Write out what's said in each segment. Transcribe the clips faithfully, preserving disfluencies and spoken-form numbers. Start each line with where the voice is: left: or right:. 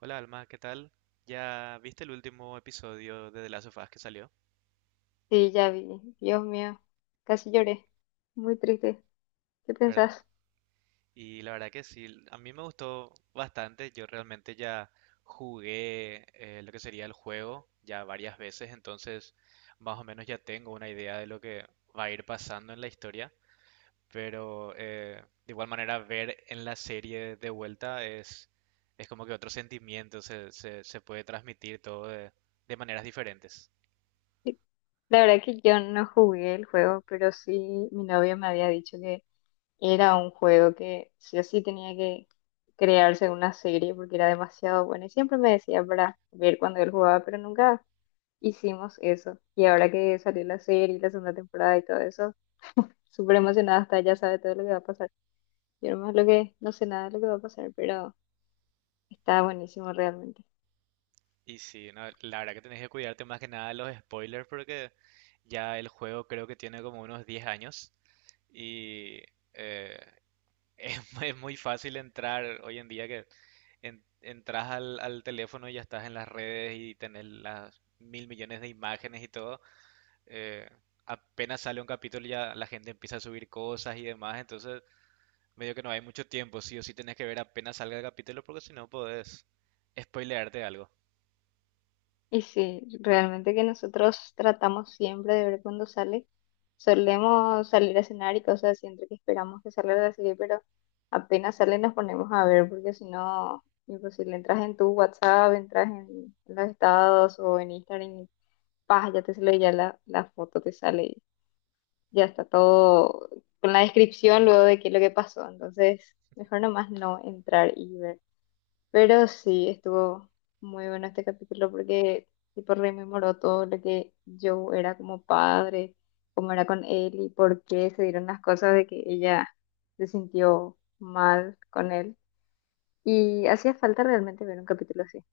right: Hola Alma, ¿qué tal? Ya viste el último episodio de The Last of Us que salió,
left: Sí, ya vi. Dios mío, casi lloré. Muy triste. ¿Qué
right: ¿verdad?
left: pensás?
right: Y la verdad que sí, a mí me gustó bastante. Yo realmente ya jugué eh, lo que sería el juego ya varias veces, entonces más o menos ya tengo una idea de lo que va a ir pasando en la historia. Pero eh, de igual manera ver en la serie de vuelta es, es como que otro sentimiento, se, se, se puede transmitir todo de de maneras diferentes.
left: Sí. La verdad que yo no jugué el juego, pero sí mi novio me había dicho que era un juego que sí o sí tenía que crearse una serie porque era demasiado bueno. Y siempre me decía para ver cuando él jugaba, pero nunca hicimos eso. Y ahora que salió la serie, la segunda temporada y todo eso, súper emocionada hasta ya sabe todo lo que va a pasar. Yo nomás lo que no sé nada de lo que va a pasar, pero está buenísimo realmente.
right: Y sí, no, la verdad que tenés que cuidarte más que nada de los spoilers porque ya el juego creo que tiene como unos diez años y eh, es, mu- es muy fácil entrar hoy en día que en- entras al, al teléfono y ya estás en las redes y tenés las mil millones de imágenes y todo. eh, Apenas sale un capítulo ya la gente empieza a subir cosas y demás, entonces medio que no hay mucho tiempo, sí o sí tenés que ver apenas salga el capítulo porque si no podés spoilearte algo.
left: Y sí, realmente que nosotros tratamos siempre de ver cuando sale. Solemos salir a cenar y cosas así, entre que esperamos que salga la serie, pero apenas sale nos ponemos a ver, porque si no, imposible, entras en tu WhatsApp, entras en los estados o en Instagram y ¡pah! Ya te sale ya la, la foto, te sale y ya está todo con la descripción luego de qué es lo que pasó. Entonces, mejor nomás no entrar y ver. Pero sí, estuvo muy bueno este capítulo porque tipo rememoró todo lo que yo era como padre, cómo era con él y por qué se dieron las cosas de que ella se sintió mal con él. Y hacía falta realmente ver un capítulo así.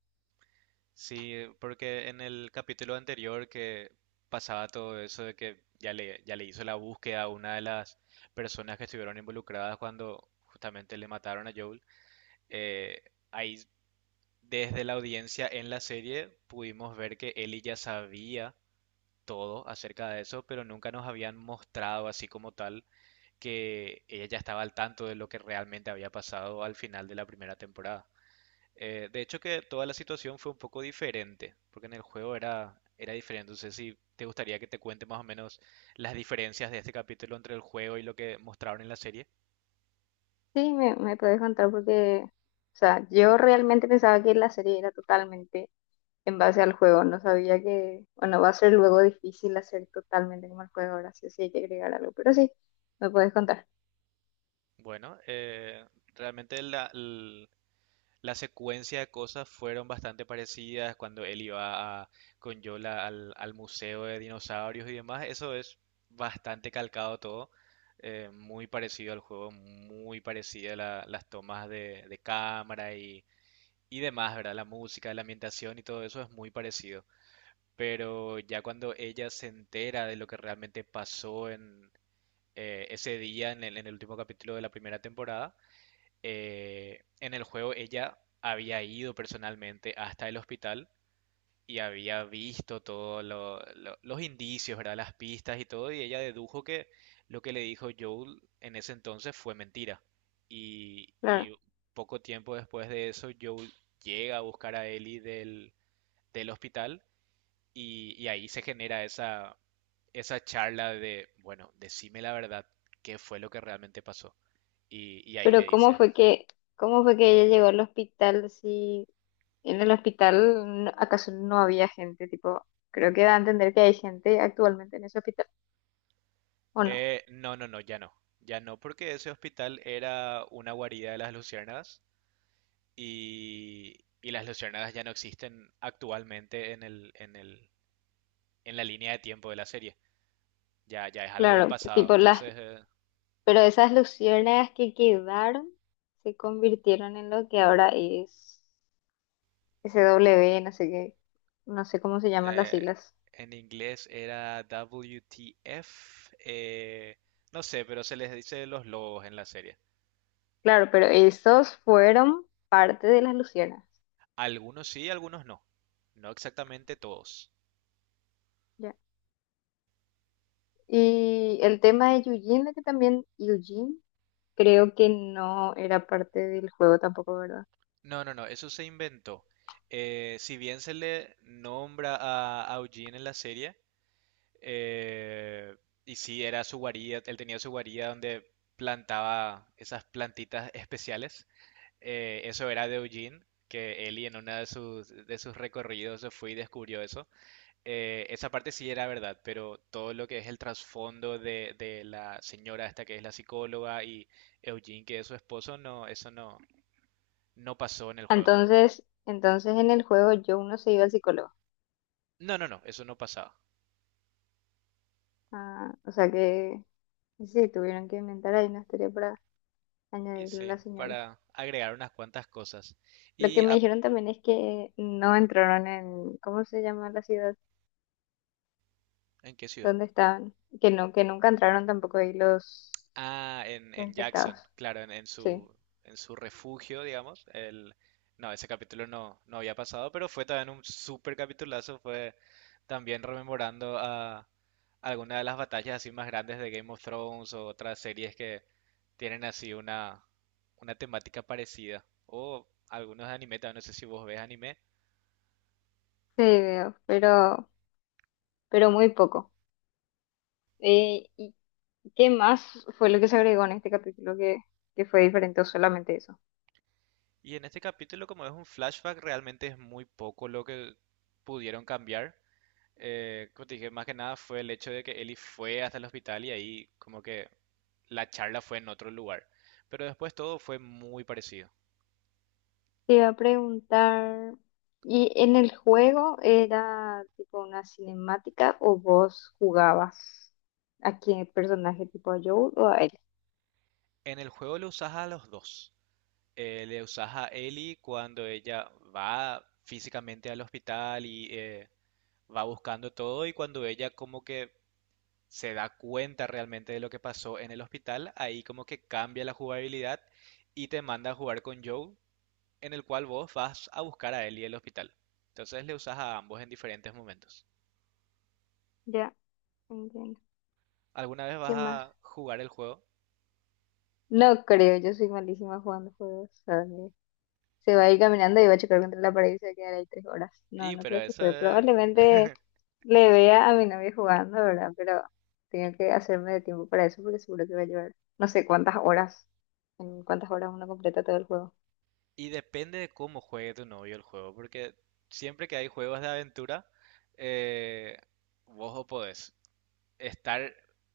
right: Sí, porque en el capítulo anterior que pasaba todo eso de que ya le, ya le hizo la búsqueda a una de las personas que estuvieron involucradas cuando justamente le mataron a Joel, eh, ahí desde la audiencia en la serie pudimos ver que Ellie ya sabía todo acerca de eso, pero nunca nos habían mostrado así como tal que ella ya estaba al tanto de lo que realmente había pasado al final de la primera temporada. Eh, de hecho que toda la situación fue un poco diferente, porque en el juego era, era diferente. No sé si te gustaría que te cuente más o menos las diferencias de este capítulo entre el juego y lo que mostraron en la serie.
left: Sí, me, me podés contar porque, o sea, yo realmente pensaba que la serie era totalmente en base al juego. No sabía que, bueno, va a ser luego difícil hacer totalmente como el juego ahora sí, sí hay que agregar algo. Pero sí, me podés contar.
right: Bueno, eh, realmente la, l- la secuencia de cosas fueron bastante parecidas cuando él iba a- con Yola al, al museo de dinosaurios y demás. Eso es bastante calcado todo, eh, muy parecido al juego, muy parecida la- las tomas de, de cámara y y demás, ¿verdad? La música, la ambientación y todo eso es muy parecido. Pero ya cuando ella se entera de lo que realmente pasó en eh, ese día, en el, en el último capítulo de la primera temporada, eh, en el juego ella había ido personalmente hasta el hospital y había visto todos los indicios, ¿verdad? Las pistas y todo, y ella dedujo que lo que le dijo Joel en ese entonces fue mentira. Y,
left: Claro.
right: y poco tiempo después de eso, Joel llega a buscar a Ellie del, del hospital y, y ahí se genera esa, esa charla de, bueno, decime la verdad, qué fue lo que realmente pasó. Y, y ahí le
left: Pero ¿cómo
right: dice,
left: fue que, cómo fue que ella llegó al hospital si en el hospital no- acaso no había gente? Tipo, creo que da a entender que hay gente actualmente en ese hospital, ¿o no?
right: "Eh, no, no, no, ya no, ya no, porque ese hospital era una guarida de las luciérnagas y, y las luciérnagas ya no existen actualmente en el, en el, en la línea de tiempo de la serie. Ya, ya es algo del
left: Claro,
right: pasado.
left: tipo las,
right: Entonces, eh,
left: pero esas luciérnagas que quedaron se convirtieron en lo que ahora es S w no sé qué, no sé cómo se llaman las
right: eh,
left: siglas.
right: en inglés era W T F. Eh, no sé, pero se les dice los lobos en la serie.
left: Claro, pero esos fueron parte de las luciérnagas.
right: Algunos sí, algunos no. No exactamente todos.
left: Ya. Y el tema de Eugene, de que también Eugene creo que no era parte del juego tampoco, ¿verdad?
right: No, no, no, eso se inventó. Eh, si bien se le nombra a, a Eugene en la serie, Eh, y sí, era su guarida, él tenía su guarida donde plantaba esas plantitas especiales. Eh, eso era de Eugene, que Ellie en uno de sus, de sus recorridos se fue y descubrió eso. Eh, esa parte sí era verdad, pero todo lo que es el trasfondo de, de la señora esta que es la psicóloga y Eugene que es su esposo, no, eso no, no pasó en el juego.
left: Entonces, entonces en el juego yo no se iba al psicólogo.
right: No, no, no, eso no pasaba.
left: Ah, o sea que sí, tuvieron que inventar ahí una historia para
right: Y
left: añadirle a
right: sí,
left: la señora.
right: para agregar unas cuantas cosas.
left: Lo que
right: ¿Y
left: me
right: ah,
left: dijeron también es que no entraron en, ¿cómo se llama la ciudad?
right: en qué ciudad?
left: ¿Dónde estaban? Que no, que nunca entraron tampoco ahí los
right: Ah, en, en
left: infectados.
right: Jackson, claro, en, en
left: Sí,
right: su, en su refugio, digamos. El, no, ese capítulo no, no había pasado, pero fue también un súper capitulazo. Fue también rememorando a alguna de las batallas así más grandes de Game of Thrones o otras series que tienen así una, una temática parecida. O algunos de anime, también no sé si vos ves anime.
left: sí, veo, pero, pero, muy poco. Eh, ¿y qué más fue lo que se agregó en este capítulo que, que fue diferente o solamente eso?
right: Y en este capítulo, como es un flashback, realmente es muy poco lo que pudieron cambiar. Eh, como te dije, más que nada fue el hecho de que Ellie fue hasta el hospital y ahí como que la charla fue en otro lugar. Pero después todo fue muy parecido.
left: Te iba a preguntar, ¿y en el juego era tipo una cinemática o vos jugabas a qué personaje tipo a Joel o a él?
right: En el juego le usas a los dos. Eh, le usas a Ellie cuando ella va físicamente al hospital y eh, va buscando todo y cuando ella como que se da cuenta realmente de lo que pasó en el hospital, ahí como que cambia la jugabilidad y te manda a jugar con Joe, en el cual vos vas a buscar a él y el hospital. Entonces le usas a ambos en diferentes momentos.
left: Ya, entiendo.
right: Alguna vez vas
left: ¿Qué más?
right: a jugar el juego,
left: No creo, yo soy malísima jugando juegos. ¿Sabes? Se va a ir caminando y va a chocar contra la pared y se va a quedar ahí tres horas. No,
right: y
left: no
right: pero
left: creo que
right: eso
left: juegue.
right: es-
left: Probablemente le vea a mi novia jugando, ¿verdad? Pero tengo que hacerme de tiempo para eso porque seguro que va a llevar no sé cuántas horas, en cuántas horas uno completa todo el juego.
right: y depende de cómo juegue tu novio el juego, porque siempre que hay juegos de aventura, eh, vos o podés estar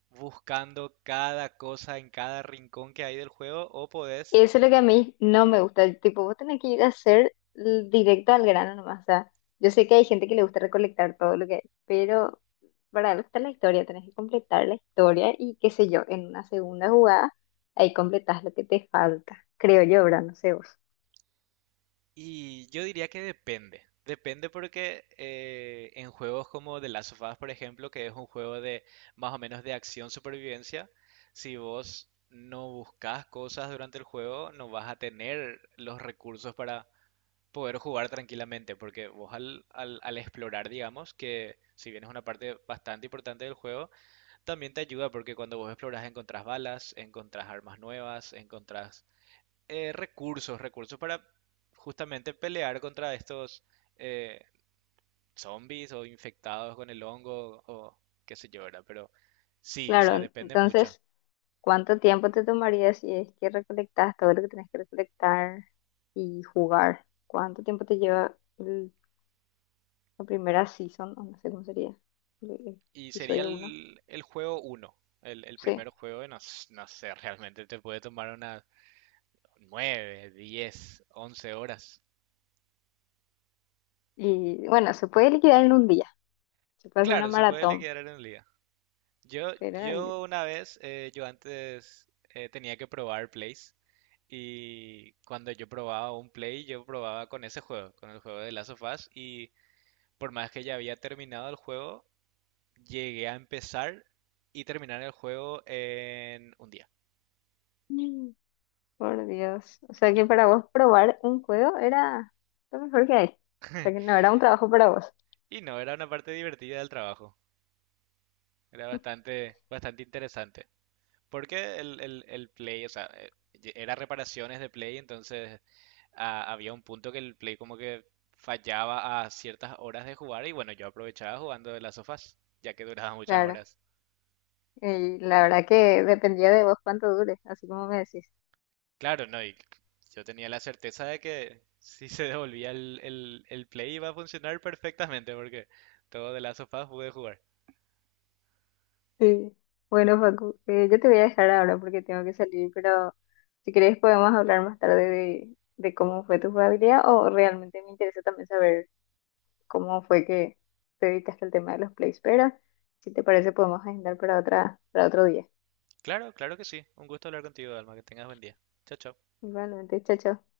right: buscando cada cosa en cada rincón que hay del juego, o podés
left: Eso es lo que a mí no me gusta. Tipo, vos tenés que ir a hacer l- directo al grano nomás. O sea, yo sé que hay gente que le gusta recolectar todo lo que hay, pero para algo está la historia. Tenés que completar la historia y qué sé yo, en una segunda jugada, ahí completás lo que te falta. Creo yo, ¿verdad? No sé vos.
right: y yo diría que depende. Depende porque eh, en juegos como The Last of Us, por ejemplo, que es un juego de más o menos de acción supervivencia, si vos no buscas cosas durante el juego, no vas a tener los recursos para poder jugar tranquilamente, porque vos al, al, al explorar, digamos, que si bien es una parte bastante importante del juego, también te ayuda porque cuando vos exploras encontrás balas, encontrás armas nuevas, encontrás eh, recursos, recursos para justamente pelear contra estos eh, zombies o infectados con el hongo o qué sé yo, ¿verdad? Pero sí, o
left: Claro,
right: sea,
left: en-
right: depende mucho.
left: entonces, ¿cuánto tiempo te tomaría si es que recolectás todo lo que tenés que recolectar y jugar? ¿Cuánto tiempo te lleva el- la primera season? O no sé cómo sería. el- el
right: Y sería
left: Episodio uno.
right: el, el juego uno el, el
left: Sí.
right: primer juego, y no, s- no sé, realmente te puede tomar unas nueve diez once horas.
left: Y bueno, se puede liquidar en un día, se puede hacer una
right: Claro, se puede
left: maratón,
right: liquidar en el día. Yo,
left: pero
right: yo una vez, eh, yo antes eh, tenía que probar plays y cuando yo probaba un play, yo probaba con ese juego, con el juego de Last of Us y por más que ya había terminado el juego, llegué a empezar y terminar el juego en un día.
left: mm, por Dios, o sea que para vos probar un juego era lo mejor que hay, o sea que no era un trabajo para vos,
right: Y no, era una parte divertida del trabajo, era bastante, bastante interesante. Porque el, el, el play, o sea, eh, era reparaciones de play, entonces ah, había un punto que el Play como que fallaba a ciertas horas de jugar y bueno, yo aprovechaba jugando de las sofás, ya que duraba muchas
left: claro,
right: horas.
left: y la verdad que dependía de vos cuánto dure, así como me decís.
right: Claro, no, y yo tenía la certeza de que si se devolvía el, el, el Play iba a funcionar perfectamente porque todo de las sofás pude jugar.
left: Sí. Bueno, Facu, eh, yo te voy a dejar ahora porque tengo que salir, pero si querés podemos hablar más tarde de, de, cómo fue tu jugabilidad o realmente me interesa también saber cómo fue que te dedicaste al tema de los plays, pero si te parece podemos agendar para otra, para otro día.
right: Claro, claro que sí. Un gusto hablar contigo, Alma, que tengas buen día. Chao, chao.
left: Igualmente, chao, chao.